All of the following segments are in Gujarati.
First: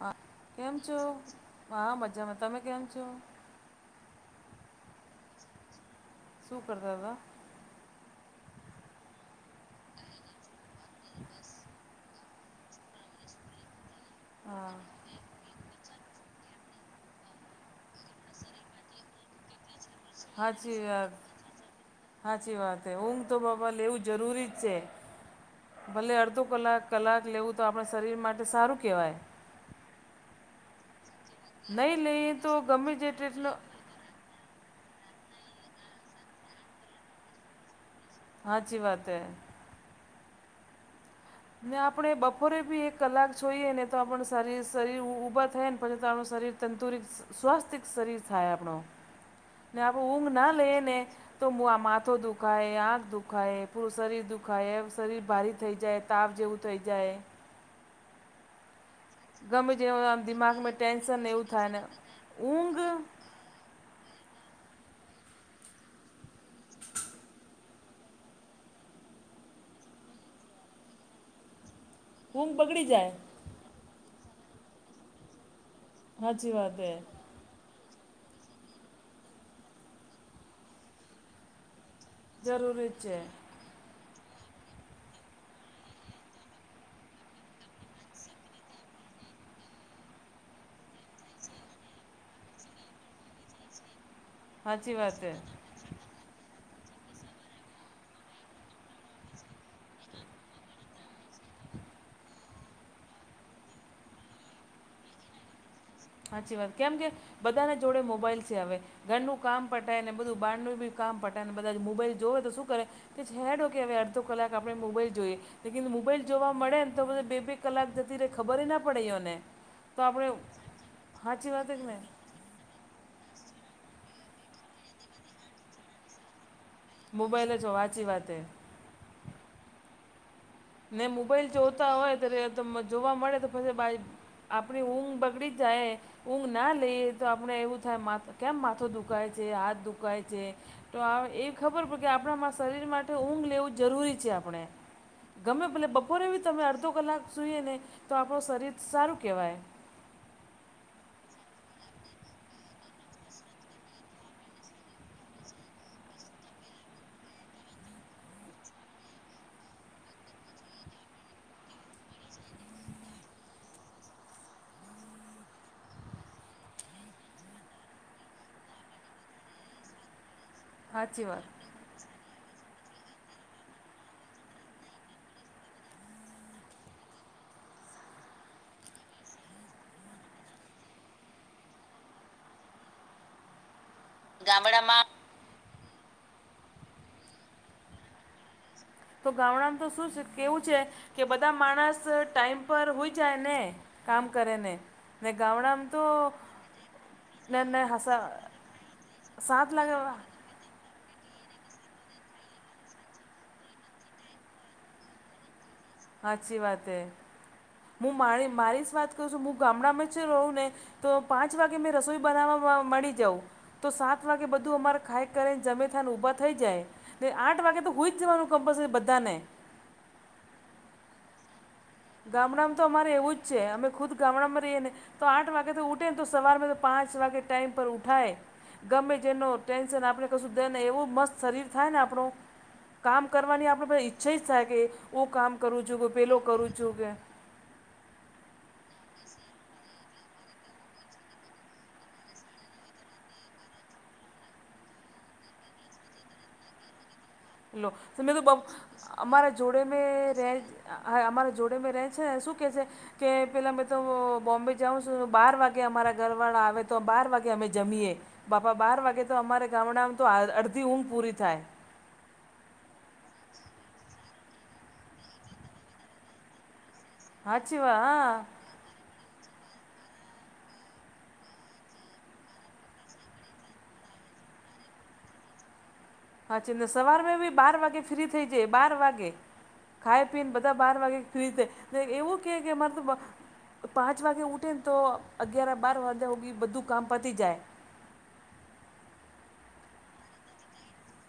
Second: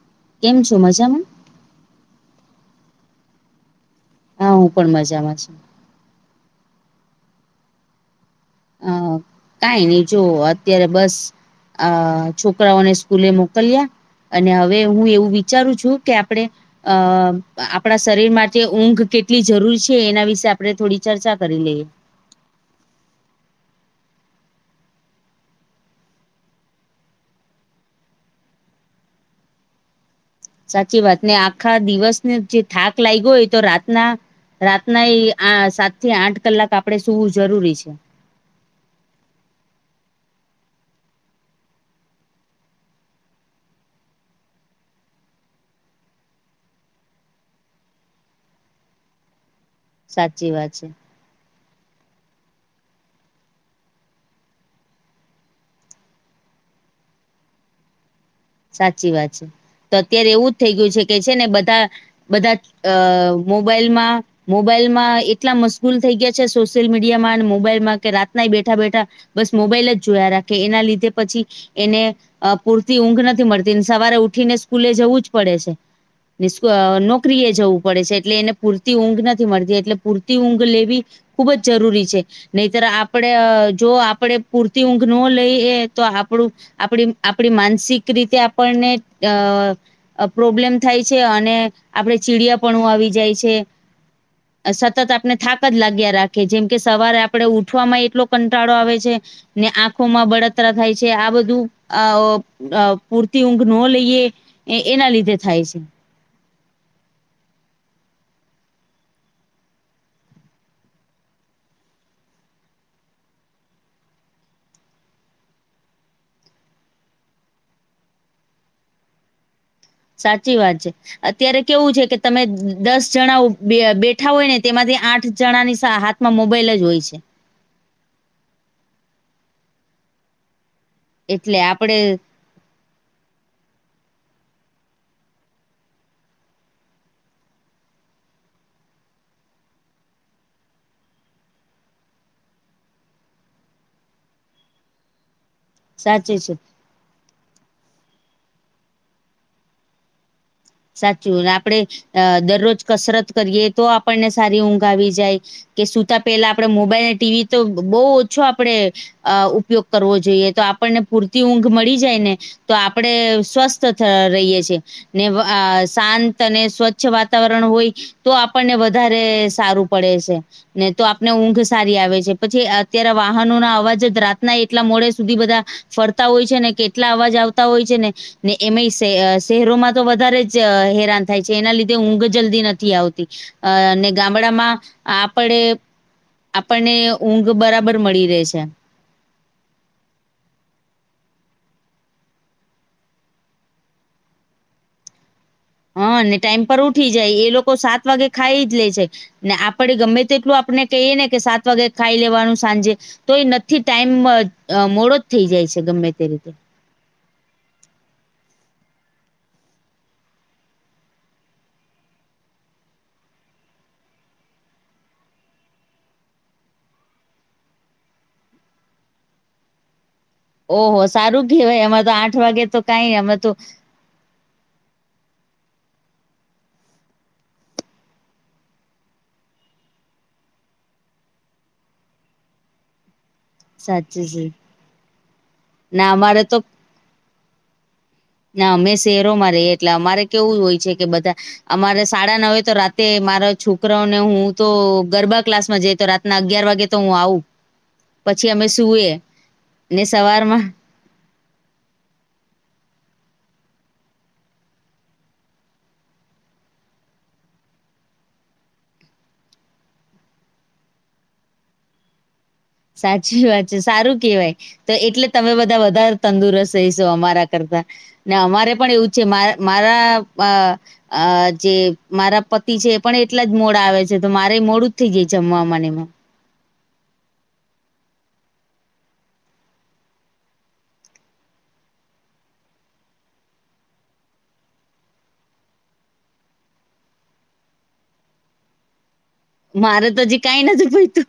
હા કેમ છો? હા મજામાં તમે કેમ છો? હા હું પણ મજામાં છ. શું કરતા હતા? અ કઈ નહી જો અત્યારે બસ આ છોકરાઓને સ્કૂલે મોકલ્યા અને હવે હું એવું વિચારું છું કે આપણે અ આપણા શરીર માટે ઊંઘ કેટલી જરૂરી છે. છે એના વિશે આપડે હાચી થોડી વાત. ચર્ચા કરી લઈએ. હાચી વાત હ ઊંઘ તો બાપા લેવું જરૂરી જ છે. ભલે અડધો કલાક કલાક લેવું તો આપણા શરીર માટે સારું કહેવાય. સાચી વાત ને આખા નહીં લઈએ દિવસને તો જે ગમે થાક તે લાગ્યો હોય તેટલો તો રા ના રાતના એ આ સાત થી આઠ કલાક આપણે સુવું જરૂરી છે. હાચી વાત હ. ને આપણે બપોરે બી એક કલાક જોઈએ ને તો આપણ સારી શરીર ઊભા થાય ને પછી તો આપણું શરીર. તંતુરિત સ્વાસ્થિક શરીર થાય આપણો [unintelligible] ઊઘ સાચી ના લે વાત છે. ને. તો માથો દુખાય આંખ દુખાય પૂરું શરીર દુખાય શરીર ભારી થઈ જાય. તાવ જેવું થઈ જાય. સાચી વાત છે ગમે જે તો આમ અત્યારે એવું જ દિમાગમાં થઈ ગયું છે કે ટેન્શન છે ને એવું થાય બધા બધા ઊંઘ અ મોબાઈલમાં મોબાઈલમાં એટલા મશગૂલ થઈ ગયા. છે સોશિયલ મીડિયામાં અને મોબાઈલમાં કે રાતે બેઠા બેઠા બસ મોબાઈલ જ જોયા રાખે એના લીધે પછી એને ઊંઘ અ બગડી પૂરતી જાય ઊંઘ નથી મળતી સવારે ઉઠી ને સ્કૂલે જવું જ પડે છે. [unintelligible] સાચી વાત હે એ જવું પડે છે એટલે એને પૂરતી ઊંઘ નથી મળતી એટલે પૂરતી ઊંઘ લેવી ખુબ જ જરૂરી છે નહીતર જરૂરી છે આપણે જો આપણે પૂરતી ઊંઘ ન લઈ એ તો આપણું આપડી આપડી માનસિક રીતે આપણને પ્રોબ્લેમ થાય છે અને આપણે ચીડિયા આવી જાય છે સાચી સતત વાત આપને હે થાક જ લાગ્યા રાખે જેમ કે સવારે આપડે ઉઠવામાં એટલો કંટાળો આવે છે ને આંખોમાં બળ થાય છે આ બધું અ પૂરતી ઊંઘ ન લઈએ એના લીધે થાય છે. સાચી વાત કેમ કે બધાને જોડે મોબાઈલ છે હવે ઘરનું કામ પટાય ને બધું બહારનું બી કામ પટાય ને બધા મોબાઈલ જોવે તો શું કરે કે છેેડો કે હવે અડધો કલાક આપણે મોબાઈલ જોઈએ. લ મોબાઈલ જોવા મળે ને તો બધ બે બે કલાક જતી ર ખબર ના પડીને સાચી વાત છે અત્યારે વાત જ કેવું ને છે કે તમે દસ જણા બેઠા હોય ને તેમાંથી આઠ જણાની હાથમાં મોબાઈલ જ હોય છે મોબાઈલ છ હાચી વાત હે ને મોબાઈલ એટલે જોતા આપડે હોય તો જોવા મળે તો પછી બા આપણી ઊંઘ બગડી જાય ઊંઘ ના લઈએ તો આપણે એવું થાય કેમ માથું દુખાય છે? હાથ દુખાય છે? તો એવી ખબર પડે કે આપણા શરીર માટે ઊંઘ લેવું જરૂરી છે આપણે. ગમે ભલે બપોરે સાચે છે બી તમે અડધો કલાક સૂઈએ ને તો આપણું શરીર સારું કહેવાય. સાચું આપડણે દરરોજ કસરત કરીએ તો આપણને સારી ઊંઘ આવી જાય. કે સુુંતા પેલા આપડે મોબાઈલને ટીવી તો બવ ઓછો આપડે અ ઉપયોગ કરવો જોઈએ તો આપણને પૂરતી ઊંઘ મળી જાય ને તો આપણેે સ્વસ્થ રહીએ છે ને અ શાંત અને સ્વચ્છ વાતાવરણ હોય. તો આપણને વધારે સારું પડે છે, ને તો સાચી આપને ઊંઘ જ વાત સારી આવે છે, પછી અત્યારે વાહનોના અવાજ જ રાતના એટલા મોડે સુધી બધા ફરતા હોય છે ને, કેટલા અવાજ આવતા હોય છે ને! ને એમાંય સેઅ, સેહરોમાં તો વધારે જ હેરાન થાય છે, એના લીધે ઊંઘ જલ્દી નથી આવતી, અને ગામડામાં આપડે, આપણને ઊંઘ બરાબર મળી રહે છે. તો ગામડામ તો સુ છે, કેવુ છે કે બધા માણસ ટાઈમ પર હુઈ જાય ને કામ કરે ને! ને ગામડામ હં ને ટાઈમ પર ઉઠી જાય, એ લોકો સાત હસા વાગે ખાઈ જ લે છે. ને સાત આપડે લાખ ગમે તે એટલું આપને કઇએ ને કે સાત વાગે ખાઈ લેવાણું સાંજે, તો એ નથી ટાઈમ, મોડો થઈ જાય છે ગમે તે રીતે. હમ મું માડી મારી ઝ વાત કરું છું, મું ગામડામાં જે રહું ને તો પાંચ વાગે મેં રસોઈ બનાવવા મડી જઉં. તો સાત વાગે બધું અમારે ખાઈ કરીને, જમીથઇને ઊભા થઈ જાય. ને આઠ વાગે તો હુઈ જ જવાનું કમ્પલસરી બધાને! ઓહો સારું કેવાય એમારે ગામડામ તો અમારે એવું જ છે, અમે ખુદ ગામડાંમાં રઈયે ને તો આઠ વાગે તો ઉઠે ને, તો સવાર તો પાંચ વાગે ટાઈમ પર ઉઠાય. ગમે તેનો ટેનસન આપણે કશું દે ને, એવુ મસ્ત શરીર થાય ને આપણું! કામ કરવાની આપણે બધા સાચી ઈચ્છા એજ છે થાય કે હું કામ કરું છું ના કે પેલો અમારે તો કરું છું કે ના, અમે સેહેરોમાં રહીએ, એટલે અમારે કેવું હોય છે કે બધા અમારે સાડા નવે તો રાતે મારા છોકરાઓને હું તો, ગરબા ક્લાસમાં જઈ તો રાત ન અગિયાર વાગે તો હું આવું, લો મે તો પછી બમ, અમે સુએ અમારા જોડે મે ને રેય સવારમાં હા, અમારા જોડે મે રહે છે એ સુ કહે છે? કે પેલા મેમ તો બોમ્બે જાઉં છું, બાર વાગે અમારા ઘરવાળા આવે, તો બાર વાગે અમે જમીએ. બાપા, બાર વાગે તો, અમારે ગામડામ તો અડધી ઊંઘ પૂરી થાય. સાચી વાત છે, સારું કેવાય, તો એટલે તમે બધા વધારે તંદુરસ્ત રહીસો અમારા હાચી કરતા, વાત હા ને અમારે પણ એવું છે માર, મારા અ અ જે મારા પતિ છે એ પણ એટલા જ મોડા આવે છે, તો મારેય મોડું જ થઈ જાય જમવામાં ને એમાં. હા છે ને સવાર મે બી બાર વાગે ફ્રી થઇ જાઇએ, બાર વાગે. ખાય પીને બધા બાર વાગે સુઈ જાય, તે એવું કે કે મારે તો પાંચ વાગે ઉઠેન તો અગિયાર બાર વાગ્યા હુધી બધું કામ પતી જાય. મારે તો હજી કાંઈ નથી પયતુ!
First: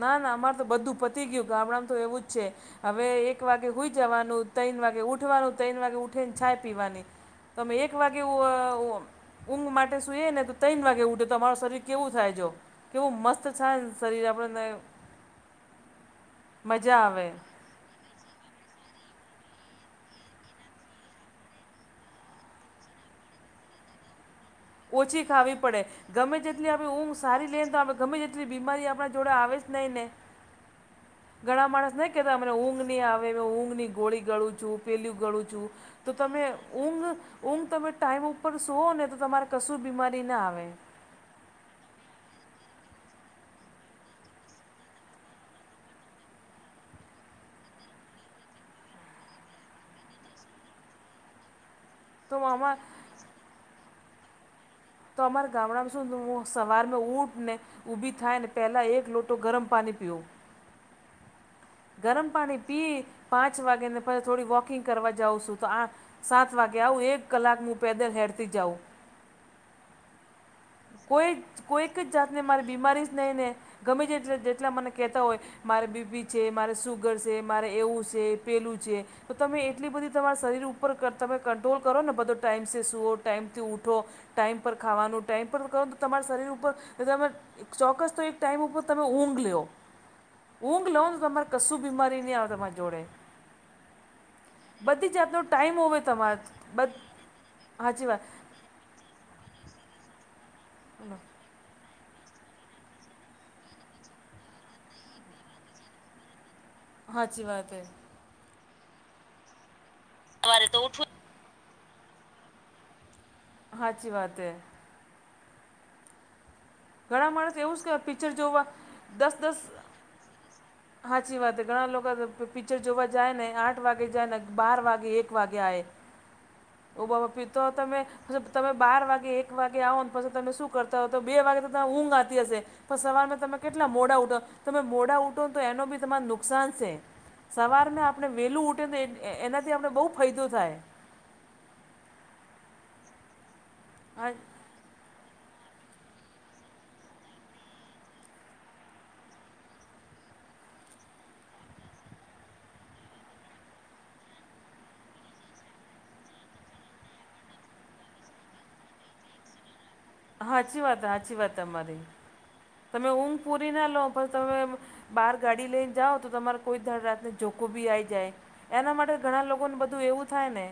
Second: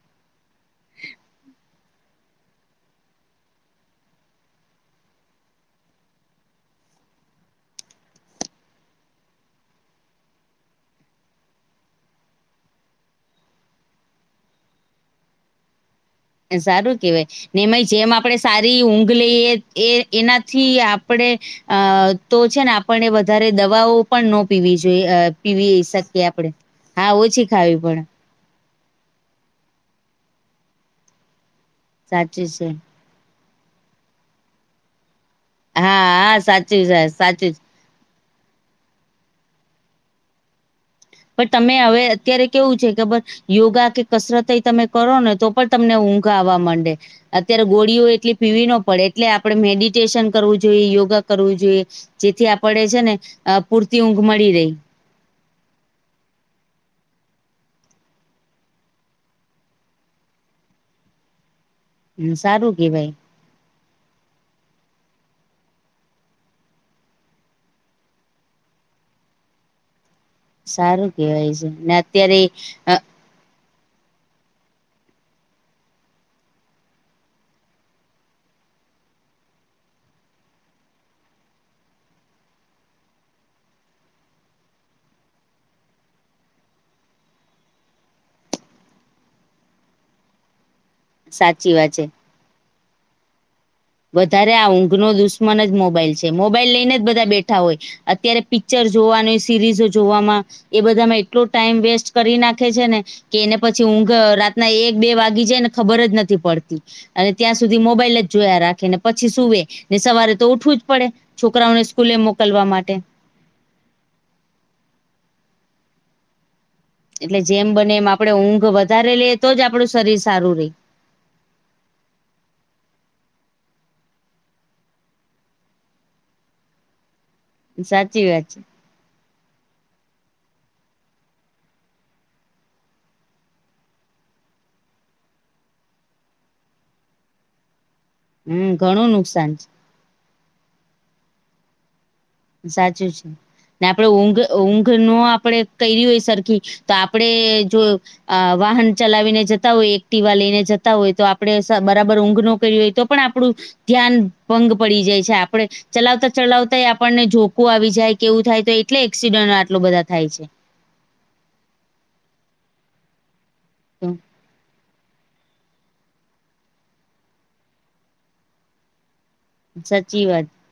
ના, ના અમાર તો બધું પતી ગ્યું, ગામડામ તો એવું જ છે. હવે એક વાગે હુઈ જવાનું, તઇન વાગે ઉઠવાનું, તૈણ વાગે ઉઠીન છાય પીવાની તમે એક વાગે હુ અ હુઓ? ઊંઘ માટે સૂઈએને તો તૈન વાગે ઉઠ, તો અમારું શરીર કેવું થાય જોવો! કેવું મસ્ત છાય ને શરીર આપણને! એ સારું મજા આવે કેવાય! નેમાંય જેમ આપણે સારી ઊંઘ લઈએ, એ એનાથી આપણે અ તો છે ને, આપણને વધારે દવાઓ પણ નો પીવી જોઈએ, અ ઓછી ખાવી પીવી પડે સકીએ ગમે આપણે. હા, ઓછી ખાવી પડે. કઇ બીમારી આપ જોડે આવે જ નહી ને, ઘણા માણસ નહી કેતા સાચું મને છે ઊંઘ ની આવે, ઊંઘની ગોળી ગળું છું. પેલિયુ ગળું છું, હા તો હા તમે સાચું છે ઊંઘ, સાચું જ ઊંઘ તમે ટાઈમ ઉપર સોઓ ને તો તમારે કસુ બીમારી ન આવે. પણ, તમે હવે અત્યારે કેવું છે ખબર? યોગા કે કસરતેય તમે કરો ને તો પણ તમને ઊંઘ આવવા માંડે. અત્યારે ગોળીઓ એટલી પીવી ન પડે એટલે આપણેે મેડિટેશન કરવું જોઈએ યોગા કરવું જોઈએ તો જેથી આમાં આપડે છે ને પૂરતી ઊંઘ મળી રહી તો અમારા ગામડામાં શું હું સવાર મે ઊઠ ને ઊભી થાય ને પહેલા એક લોટો ગરમ પાણી પીઓ ગરમ હમ, પાણી સારું પી કેવાય પાંચ વાગે ને પછી થોડી વોકિંગ કરવા જાઉં છું તો આ સાત વાગે આવું એક કલાક હું પેદલ હેરતી જાઉં સારું કોઈ કેવાય છે ને કોઈક અત્યારે જાતને મારી અ બીમારી જ નહી ને ગમે જેટલા મને કહેતા હોય મારે બી પી છે મારે સુગર છે મારે એવું છે પેલું છે. તો તમે એટલી બધી તમારા શરીર ઉપર તમે કંટ્રોલ કરો ને બધો ટાઈમસે સૂઓ ટાઈમથી ઊઠો ટાઈમ પર ખાવાનું ટાઈમ પર કો તમારા શરીર ઉપર તમે ચોક્કસ તો એક ટાઈમ ઉપર તમે ઊંઘ લેવ ઊંઘ લોઉ ને તમારે સાચી કશું વાત છે બીમારી નહીં આવે તમારા જોડે વધારે આ ઊંઘ નો બધી જાતનો દુશ્મન જ ટાઈમ હોવે મોબાઈલ છે તમારે મોબાઈલ બ લઈને જ બધા બેઠા હોય સાચી વાત અત્યારે પી ક્ચર જોવાનુંય સિરીઝો જોવામાં એ બધામાં એટલો ટાઈમ વેસ્ટ કરી નાખે છે ને કે એને પછી ઊંઘ રાતના એક બે વાગી જાય ને ખબર જ નથી પડત અને સાચી ત્યાં વાત સુધી હે મોબાઈલ જ જોયા રાખે ને પછી સુવે ને સવારે તો ઉઠવું જ પડે છોકરાઓને સ્કૂલે મોકલવા માટે હા અચછી વાત હૈ ઘણા એટલે માણસ જેમ એવું જ બને કે એમ પિક્ચર આપડે જોવા ઊંઘ વધારે લઈએ તો જ આપડું શરીર સારું રેય હાચી વાત ઘણા લોકો પિક્ચર જોવા જાય ને આઠ વાગે જાય ને બાર વાગે એક વાગે આવે હ ઉબ બાપી તો તમે જ છે તમે બાર વાગે એક વાગે આવવાને પછી તમે શું કરતા હોો બે વાગે તો ત ઊંઘ આવતી હશે પણ સવારમાં તમે કેટલા મોડા ઉઠા તમે મોડા ઉઠ એ બી નુકસાન છે સવાર ને આપણે વેલું હમ ઉઠ ઘણું નુકસાન છે એનાથી આપણે બવ ફાયદો થાય સાચું છે ને આપડે હા ઊંઘ ઊંઘ નો આપડે કર્યું હોય સરખી તો આપડે જોય અ વાહન ચલાવીને જતા હોય એકટીીવા લઈને જતા હોય તો આપડણે બરાબર ઊંઘ ન કર્યું હોય તો. પણ આપણું ધ્યાન ભંગ પડી જાય છે આપડણે ચલાવતા ચલાવતા એ આપ આપણને જોકું આવી જાય કે એવું થાય તો એટલે એક્સિડન્ટ આટલો બધા થાય છ. હાચી વાત હાચી વાત તમારી તમે ઊંઘ પૂરી ના લો પણ તમે બહાર ગાડી લઈને જાઓ તો તમારે કોઈ રાતને જોખું બી આવી જાય એના માટે ઘણા લોકો કોને તો બધું સાચી એવું વાત થાય ને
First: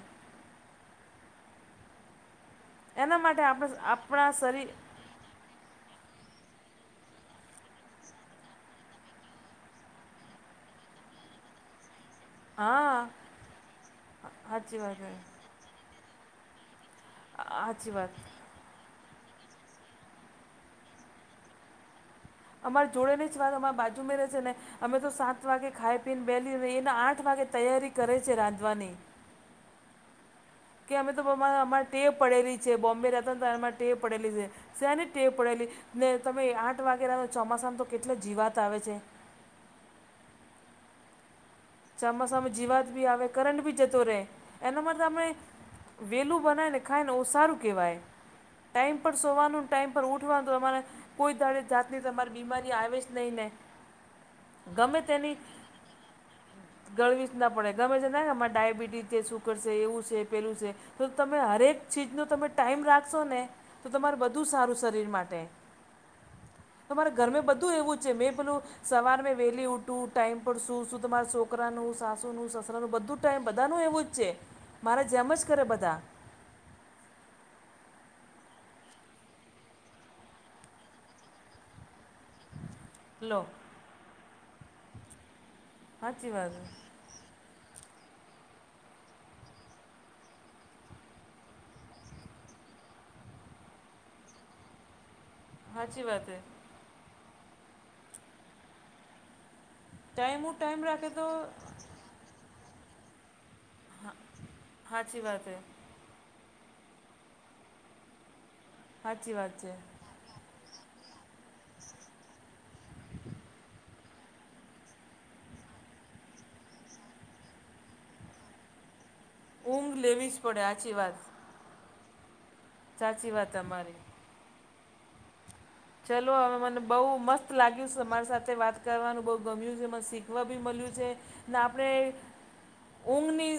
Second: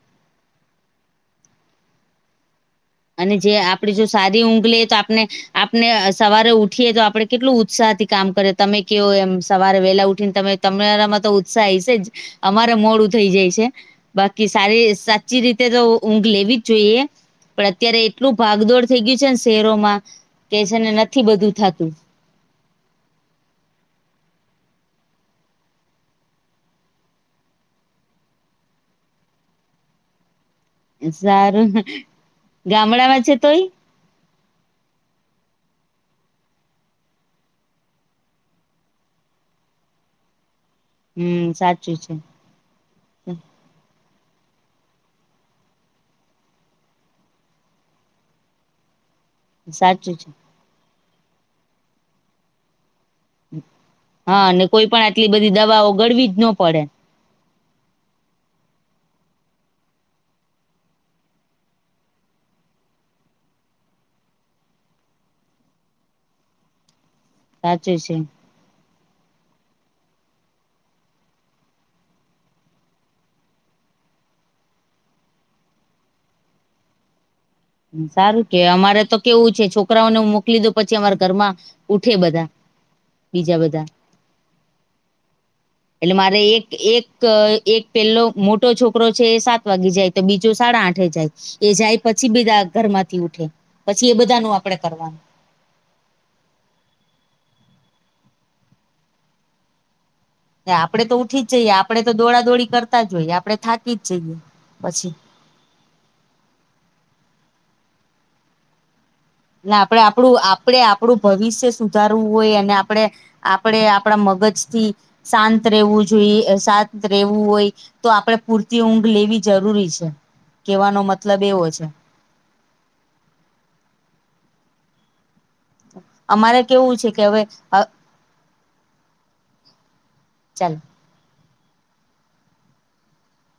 એના અને માટે જે આપણે આપણેે જો આપણા સારી ઊંઘ શરીર લ તો આપણે આપણે સવારે ઉઠીએ તો આપણે કેટલું ઉત્સાહથી કામ કરે તમે કેવ એમ સવારે વેલા ઉઠીને તમે તમેરામાં તો ઉત્સાહ હાસ છે જ. અમારે હા મોડું થઈ જાય છે બાકી સાચી સારી વાત સાચી રીતે તો ઊંઘ લેવી જ જોઈએ પણ સાચી અત્યારે વાત એટલું ભાગદોડ થઈ ગયું છે ને શહેરોમાં કે છે ને નથી બધું થતું અમાર જોડે ની જ વાત અમારા બાજુ મે રહે છે ને. અમે તો સાત વાગે ખાઈ પીને બેલી નહી એને આઠ વાગે તૈયારી કરે છે રાંધવાની કે અમે તોરે સારું અમારે ટે પડેલી છે બોમ્બે ગામડામાં રહેતા છે ને તોય અરે ટે પડેલી છે. ત્યાંની ટેવ પડેલી ને તમે આઠ વાગેલા ચોમાસામાં તો કેટલા જીવાત આવે છે. હમ્મ સાચ ચોમાસામાં જીવાત બી આવે કરંટ બી જતો રહે એના માટેમે વેલું બનાય ને ખાય ને એુ સારું કહેવાય ટાઈમ પર સોવાનું ને ટાઈમ પર સાચું છે ઉઠવાનું તમારે કોઈ દાડે જાતની તમારી બીમારી આવેજ હા અને કોઈ પણ આટલી બધી દવાઓ ગળવી જ ન પડે ગણવી જ ના પડે ગમે છે ને અરે ડાયાબિટીસ છે શુકર છે એવું છે પેલું છે. તો તમે હરેક ચીજનો તમે ટાઈમ રાખશો ને. તો તમારું બધું સારું શરીર માટે તમારે ઘર મે બધું એવું છે, મેં પેલું સવારમે વેલી ઉઠું ટાઈમ પર શું શુ તમારા શોકરાનું, સાસુનું, સસરાનું, બધું ટાઈમ બધા નુ એવુંજ છે. મારા જેમજ કરે બધા. સારું કે, અમારે તો કેવું છે છોકરાઓને હું મોકલી દઉ પછી અમારા ઘરમાં ઉઠે બધા. હલો બીજા બધા એટલે મારે એક એક ક એક પેલો મોટો છોકરો છે એ સાત વાગે જાય, તો બીજું સાડા આઠે જાય. એ જાય પછી બીધા ઘર માંથી ઉઠે, પછી એ બધા નું આપડે કરવાનું. હાચી વાત હે ટાઈમુ ને આપડે તો ઉઠીજ જઈએ, આપડેતો દોડાદોડી કરતાજ હોઈએ, આપડે થાકીજ જઈએ, પછી [unintelligible] સાચી વાત છે ના આપડે આપડું આપ આપડે આપડુ ભવિષ્ય સુધારવું હોય, અને આપડે આપડે આપડા મગજથી શાંત રેવું જોઈએ, એ શાંત રેવું હોય, તો આપડે પૂરતી ઊંઘ લેવી જરૂરી ઊંઘ છે, લેવી જ પડે સાચી કેવાનો વાત મતલબ એવો છે. સાચી વાત તમારી ચલો હવે અમારે મને કેવું બઉુ છે કે હવે મસ્ત લાગ્યું છે સમાર સાથે વાત કરવાનું બહુ ગમ્યું છે, એમાં શીખવા બી ચાલ મળ્યું છે, ને આપણે ઊંઘની.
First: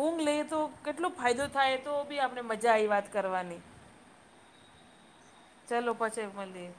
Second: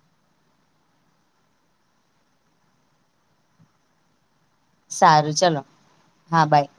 ઊંઘ લઈએ તો કેટલો ફાયદો થાય તો બી આપણે મજા આઈ વાત કરવાની. સારું ચાલો. ચલો પછી મલીએ.